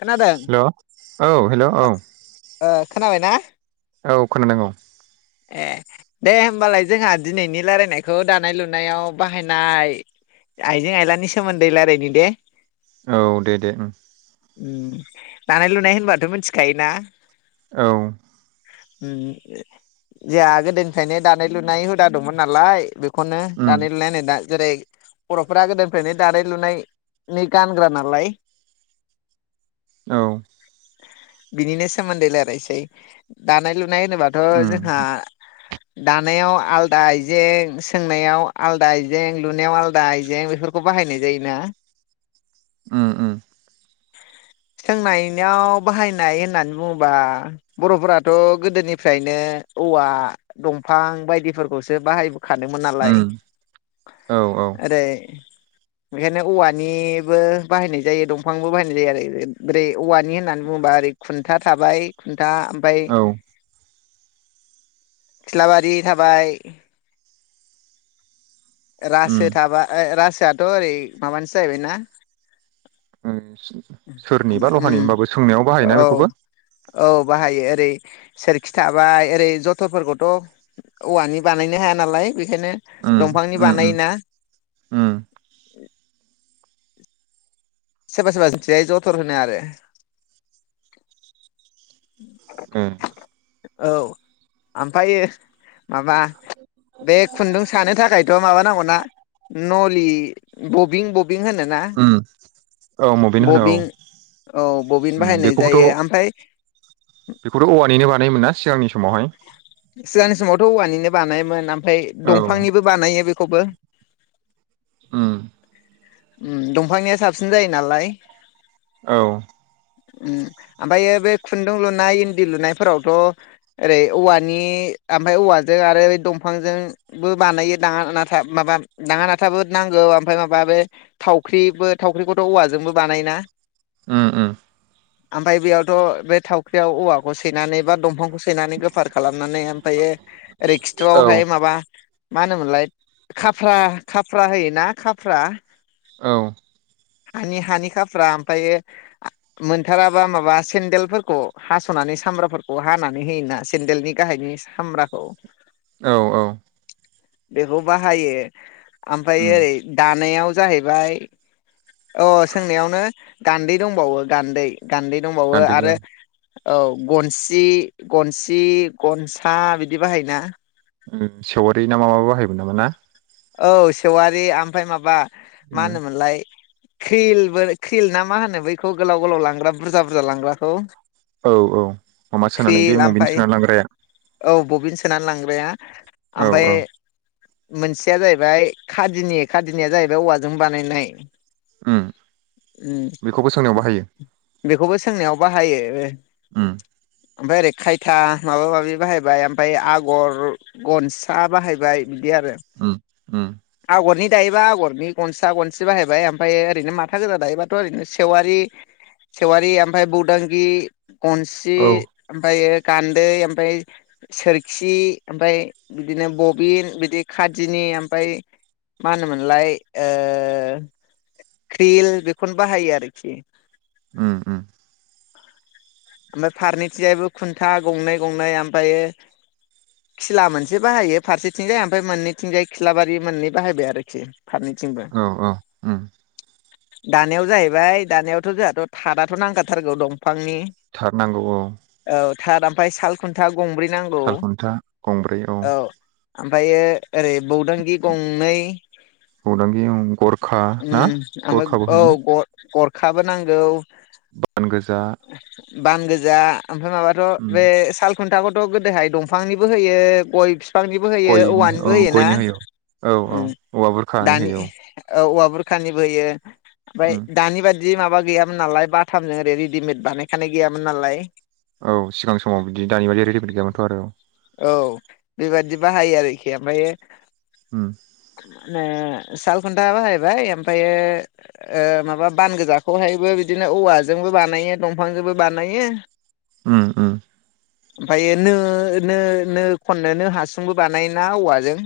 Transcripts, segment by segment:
खोनादों हेल' औ हेल' औ। ओ खोनाबाय ना? औ खोनादों औ। ए दे होमबालाय जोंहा दिनैनि रायलायनायखौ दानाय लुनायाव बाहायनाय आइजें आयलानि सोमोन्दै रायलायनि दे। औ दे-दे ओम। ओम दानाय-लुनाय होनबाथ' मिथिखायो ना? औ। उम-उम। जा गोदोनिफ्रायनो दानाय-लुनाय हुदा दंमोन नालाय बे। बेखौनो उम दानाय-लुनाय होनो दां। जेरै बर'फोरा गोदोनिफ्रायनो दानाय लुनाय नै गानग्रा नालाय। औ। बिनिनो सोमोन्दै रायलायनोसै दानाय-लुनाय। नाय होनोबाथ' उम जों। हा। दानायाव आलदा आइजें सोंनायाव आलदा आइजें लुनायाव आलदा आइजें बेफोरखौ बाहायनाय जायोना? ओम-ओम। सोंनायनियाव बाहायनाय होननानै बुङोबा बर'फोराथ' गोदोनिफ्रायनो औवा दंफां बायदिफोरखौसो बाहायबो। खादोंमोन नालाय उम औ औ ओरै। बेखायनो औवानिबो बाहायनाय जायो दं। दंफांबो बाहायनाय जायो आरो ओैरै ओमफ्राय औवानि होननानै बुङोबा ओरै खुन्था थाबाय। दा ओमफाय। औ खिलाबारि थाबाय। उम रासो थाबाय ओइ रासो। दाथ' ओरै माबानिसो जाहैबायना? सोरनि बा लहानि ओमफ्राय होबाबो सोंनायाव बाहायोना औ बेखौबो? औ बाहायो ओरै सोरखि थाबाय ओरै जथरफोरखौथ' औवानि बानायनो हाया नालाय। बेखायनो उम दं। फांनि उम उम बानायोना? उम सोरबा सोरबा जोंनिथिंजाय जथर होनो आरो। [unintelligible] ओम। औ आमफ्रायो। माबा बे खुन्दुं सानो थाखायथ' माबा नांगौना नलि। बबिं ब बिं होन ना उम औ मबिनो होनो औ बबिं औ बबिन उम बाहायनाय जायो। बेखौबोथ' ओमफ्राय नाय मोना सिगांनि समावहाय सिगांनि समावथ' औवानिनो बानायोमोन ओम फ्राय औ दंफांनिबो बानायो बे खौबो ओम उम दंफांनिया साबसिन जायो नालाय औ ओम ओमफ्रायायो बे खुन्दुं लुनाय, इन्दि लुनायफोरावथ' ओरै औवानि बिनि ओमफ्राय औवाजों आरो बे दंफांजोंबो बानायो दांङा नाथा माबा दांङा नाथाबो नांगौ ओमफफ्राय माबा बे थावख्रिबो थावख्रिखौथ' औवाजोंबो बानायोना। उ उ ओमफ्राय बेयावथ' बे थावख्रियाव औवाखौ सैनानै बा दंफांखौ सैनानै गोफाद खालामनानै ओमफ्रायायो ओरै औ खिथ्र'आवहाय माबा मा होनोमोनलाय खाफ्रा खाफ्रा होयोना खाफ्रा औ हानि हानि खाफ्रा ओमफ्रायायो मोनथाराबा माबा सेन्देलफोरखौ हास'नानै सामब्राफोरखौ हानानै होयोन ना सेन्देलनि गाहायनि सामब्राखौ औ औ बेखौ बाहायो आमफ्राय उम ओरै दानायाव जाहैबाय अ सोंनायावनो गान्दै दंबावो गान्दै गान्दै दंबावो गान्दैबो आरो औ गनसि गनसि सि गनसा बिदि बाहायो ना ओ सेवारि ना मा माबा बाहायमोन नामा ना औ सेवारि ओमफ्राय माबा मा ना? होनोमोनलाय ख्रिलबो ख्रिल ना मा होनो बैखौ गोलाव गोलाव लांग्रा बुरजा बुरजा लांग्राखौ। औ औ माबा सोनानै बे क्रिल मबिनि ओमफ्राय सोनानै लांग्राया औ बबिन सोनानै लांग्राया औ ओफ्राय औ मोनसे मोनसेया जाहैबाय खादिनि जाहैबाय खादिनि खादिनिया जाहैबाय औवाजों बानायनाय। उ उम बेखौबो सोंनायाव बाहायो। बेखौबो सोंनायाव बाहायो। उम ओमफ्राय ओरै खायथा माबा माबि बाहायबाय ओमफ्राय आगर गनसा बाहायबाय बिदि आरो उम उम आगरनि दायोबा आगरनि गनसा गनसि बाहायबाय ओमफ्राय ओरैनो माथा गोजा दायोबाथ' ओरैनो सेवारि सेवारि ओमफ्राय बौदांगि गनसि औ ओमफ्रायो गान्दै ओमफ्राय सोरखि ओमफ्राय बिदिनो बबिन बिदि खादिनि ओमफ्राय मा होनोमोनलाय क्रिल बेफोर बाहायो आरोखि उम उम ओमफ्राय फारनैथिंजायबो खुन्था गंनै गंनै ओमफ्रायो खिला मोनसे बाहायो फारसेथिंजाय ओमफ्राय मोननैथिंजाय खिलाबारि मोननै बाहायबाय आरोखि। फारनैथिंबो औ औ उम दानायाव जाहैबाय दानायावथ' जोंहाथ' थाद आथ नांथारगौ दंफांनि थार नांगौ औ थार आमफ्राय साल खुन्था गंब्रै नांगौ सालखुन्था गंब्रै औ ओमफ्रायो ओरै बौदांगि गंनै बौदांगि औ गरखा ओम ना ओमफ्राय गरखाबो औ होयोना ग गर खाबो नांगौ बान गोजा बान गोजा ओमफ्राय उम माबाथ' बे साल खुन्थाखौथ' गोदोहाय दंफांनिबो होयो गय फि फांनिबो होयो गयनि औवानिबो औ होयो ना। गयनि औ औ उम औवा बुरखानि दानि होयो औ औवा बुरखानिबो होयो औ ओमफ्राय दानि बादि दि माबा गैयामोन नालाय बाथामजों ओरै रेदिमेद बानाय खानाय गैयामोन नालाय औ सिगां समाव बिदि दानि बादि रेडिमेद गैयामोनथ' आरो औ बेबादि बाहायो आरोखि ओमफ्रायो होम नो साल खुन्था बाहायबाय ओमफ्रायो ओ माबा बान गोजाखौहायबो बिदिनो औवाजोंबो बानायो दं फांजोंबो बानायो उम उम ओमफ्रायो नो नो नो खननोनो हासुंबो बानायोना औवाजों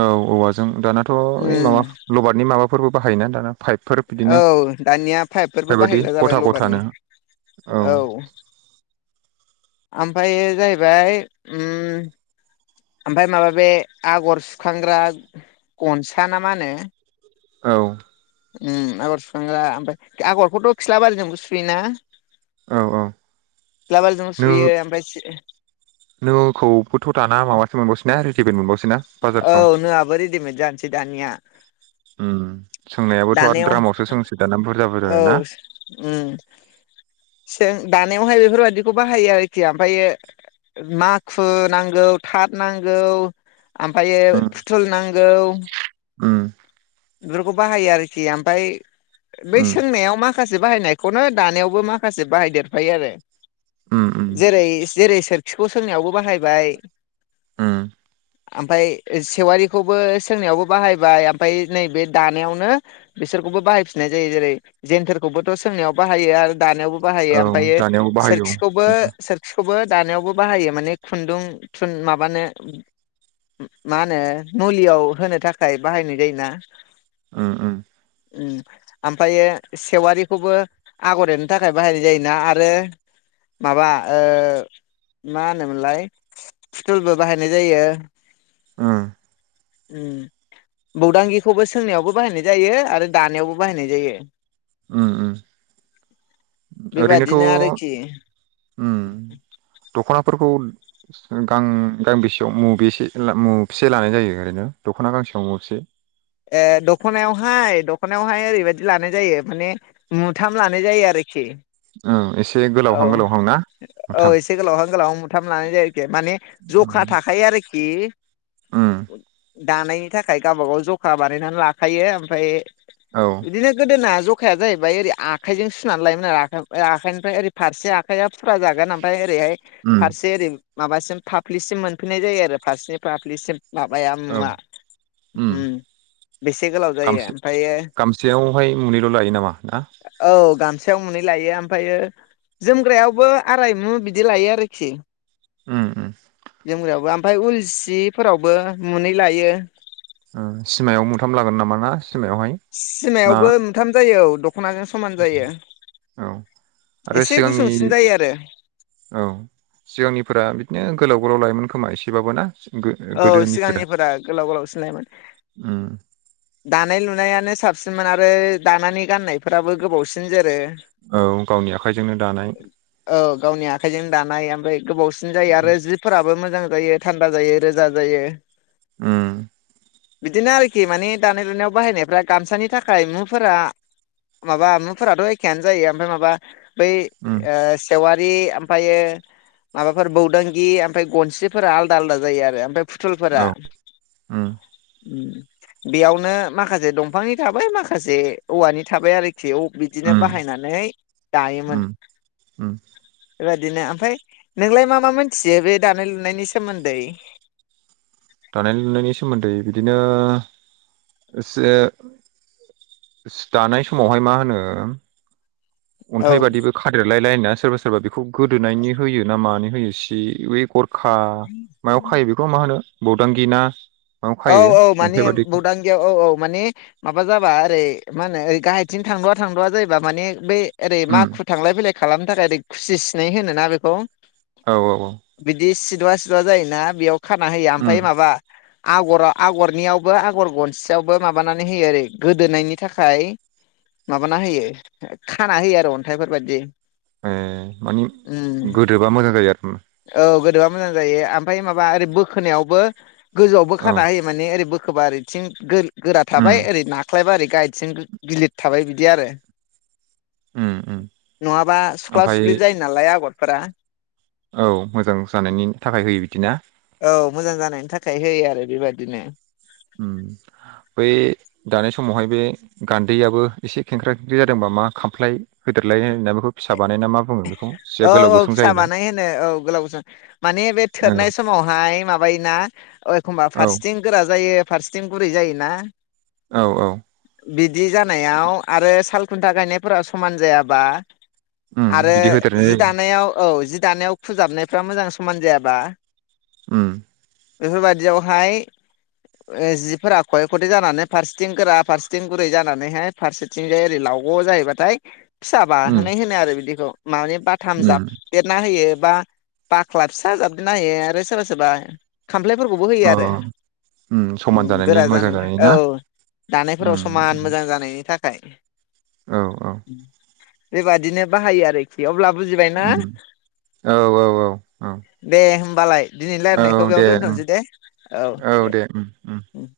औ औवाजों दानाथ' ओइ उम माबा लबारनि माबा फोरबो बाहायोना दाना पाइपफोर बिदिनो औ दानिया पाइपफोरबो बेबायदि बाहायग्रा जाबाय गथा लबारनि गथानो औ ओमफ्राय जाहैबाय उम ओमफ्राय माबा बे आगर सुखांग्रा गनसा ना मा होनो औ उम आगर सुखांग्रा ओमफ्राय आगरखौथ' खिलाबारिजोंबो सुयोना औ औ खिलाबारिजोंबो सुयो ओमफ्राय नो-नोखौबोथ' दाना माबासो मोनबावसैना रि दिमेट मोनबावोसै ना? औ नोआबो रेडिमेड जानोसै दानिया। उम सोंनायाबोथ' आरो दानायाव द्रामावसो सोंसै दाना बुरजा औ बुरजानो ना? उम जों दानायावहाय बेफोरबायदिखौ बाहायो आरोखि ओमफायो माखु नांगौ थाथ नांगौ आमफायो उम फुथुल नांगौ उम बेफोरखौ बाहायो आरोखि ओमफाय बै उम सोंनायाव माखासे से बाहायनायखौनो दानायावबो माखासे बाहायदेरफायो आरो। उम उम जेरै जेरै सोर सिखौ सोंनायावबो बाहायबाय ओम। ओमफाय सेवारिखौबो सोंनायावबो बाहायबाय ओमफाय नैबे दानायावनो बिसोरखौबो बाहायफिननाय जायो। जेरै जेन्थोरखौबोथ' सोंनायाव बाहायो आरो दानायावबो बाहायो। औ ओमफायो दानायावबो बाहायो औ सोरखिखौबो खिन्थु सोरखिखौबो दानायावबो बाहायो माने खुन्दुं थुन माबानो मा होनो मुलियाव होनो थाखाय बाहायनाय जायोना? ओम ओम। उम, ओमफाय सेवारिखौबो आगर एरनो थाखाय बाहायनाय जायोना आरो माबा ओ मा होनोमोनलाय फुथुलबो बाहायनाय जायो। उम ओम बौदांगांगिखौबो सोंनायावबो बाहायनाय जायो आरो दानायावबो बाहायनाय जायो। उम उम ओरैनोथ' बेबादिनो आरोखि ओम दख'ना फोरखौ गां-गांबेसेयाव मबेसे मुबेसे लानाय जायो ओरैनो दख'ना गांसेयाव मुबेसे? ए दख'नायावहाय दख'नायावहाय ओरैबायदि लानाय जायो माने मुथाम लानाय जायो आरोखि। औ एसे औ गोलावहां गोलावहां ना मुथाम। थाम लानाय जायो। खि माने जखा उम थाखायो आरोखि। उम दानायनि थाखाय गावबा गाव जखा बानायनानै लाखायो ओमफाय औ बिदिनो गोदोना ज खाया जाहैबाय ओरै आखाइजों सुनानै लायोमोन आरो [unintelligible] आखाइनिफ्राय ओरै फारसे आखाइाया फुरा जागोन ओमफाय ओरैहाय उम फारसे ओरै माबासिम फाफ्लिसिम मोनफैननाय जायो आरो फारसेनि फाफ्लिसिम। माबाया औ मुवा। उम ओम बेसे गोलाव जायो गामसे ओमफायो गामसेयावहाय मुनैल' लायो नामा ना औ गाम सायाव मुनै लायो आम फायो जोमग्रायावबो आरायमु बिदि लायो आरोखि। उम उम जोमग्रायावबो आम ओमफाय उल सिफोरावबो मुनै लायो। ओम सिमायाव मुथाम लागोन नामा ना? सिमायावहाय ना सिमायावबो मोनथाम जायो औ दख'नाजों समान जायो औ आरो एसे सिगांनि गुसुंसिन जायो आरो औ सिगांनिफोरा बिदिनो गोलाव बर' लाइमोन खोमा एसेबाबो ना औ गो-गोदोनिफोरा सिगांनिफोरा गोलाव गोलाव सिननायोन उम दानाय [unintelligible] दनायानो साबसिनमोन आरो दानानै गाननायफोराबो गोबावसिन जोरो औ गावनि आखाइजोंनो दानाय औ गावनि आखाइजों दानाय ओमफ्राय गोबावसिन जायो आरो जिफोराबो मोजां जायो थान्दा जायो रोजा जायो ओम बिदिनो आरोखि माने दानाय लुनायाव बाहायनायफ्रा गामसानि थाखाय मुफोरा माबा मुफोराथ' एखेयानो जायो ओमफ्राय माबा बै उम सेेवारि ओमफ्रायो माबाफोर बौदांगि ओमफ्राय गनस्रिफोरा आलदा आलादा जायो आरो फ्राय फुथलफोरा औ उम बेयावनो माखासे दंफांनि थाबाय माखासे औवानि थाबाय आरोखि बेयाव बिदिनो उम बाहायनानै दायोमोन उम उम बेबादिनो ओमफ्राय नोंलाय मा मा मोनथियो बे दानाय लुनायनि सोमोन्दै दानाय लुनायनि सोमोन्दै बिदिनो एसे दानाय समावहाय मा होनो औ अन्थाइ बाददिबो खादेरलाय लाया सोरा सोरबा खुब गोदोनायनि होय ना मानो बे खा मायाव खायो बेखौ मा होनो बदांगिना औ औ माने बदांगियाव औ औ मानिे माबा जाबा ओरै मा होनो ओरै गाहायथिं थांद'वा थांद'वा जायोबा माने बै ओै उम माखु थांलाय फैलाय खालामनो थाखाय रै खुसि सिनायै होनो ना बेखौ औ औ औ बिदि सिदुा जायोना बेयाव खाना होयो उम ओमफ्राय माबा आगराव आगरनियावबो आगर गनसेयावबो माबानानै होयो ओरै गोदोनायनि थाखाय माबाना होयो खाना होयो आरो अन्थाइफोर बाददि ए मानिे गोदोबा मोजां जायो आरो ओमफाय ओरै बोखोनायावबो औ खान होयो माने ओरै बोख खोबा ओरैथिं गो गोरा उम थाबाय ओरै नाख ख्लायबा गाहायथिं गिलिर थाबाय बिदि आरो। उम उम नंङाबा सुख्ला ओमफाय सुख्लि जायो नालाय आगर। फोरा औ मोजां जानायनि थाखाय होयो बिद बिदिना? औ मोजां जानायनि थाखाय होयो आरो बेबादिनो। उम बै दानाय समावहाय बे गान्दैयाबो एसे खेंख्रा खेंख्रि जादोंबा मा खामफ्लाय होदेरलाय होनना बेखौ फिसा बानायना मा बुङो? बेखौ सिया औ गोलाव औ गुसुं फिसा जायोना बानाय होनो औ गोलाव गुसुं माने बे थोरनाय औ समावहाय माबायोना। ओह एखनबा औ फारसेथिं गोरा जायो। फारसेथिं गुरै जायोना। औ औ बिदि जानायाव आरो साल खुन्था गायनायफोरा समान जायाबा। उम आरो बिदि होदेद जि दानायाव औ जि दानायाव फोजाबनायफ्रा मोजां समान जायाबा। उम बेफोरबायदियावहाय ओ-जिफोरा खये खथे जानानै फारसेथिं गोरा फारसेथिं गुरै जानानैहाय फारसेथिंजाय ओरै लावग' जाहैबाथाय। फिसा उम बाहोनाय होनो आरो बिदिखौ। माबे बाथाम जाब उम देरना होयो। बा बाख्ला फिसाजाबदेरना होयो आरो सोरबा सोरबा खामफ्लायफोरखौबो होयो अ आरो उम गोरा जानायनि थाखाय औ दानायफोराव उम समान उम मोजां जानायनि थाखाय। औ औ [unintelligible] [inaudible] बेबादिनो बाहायो आरोख बेअब्ला बुजिबायना उम औ औ औ दे होम बालाय दिनै औ रायनायखौ दे बेयावनो उम दोनथ'नोसै दे औ दे उम।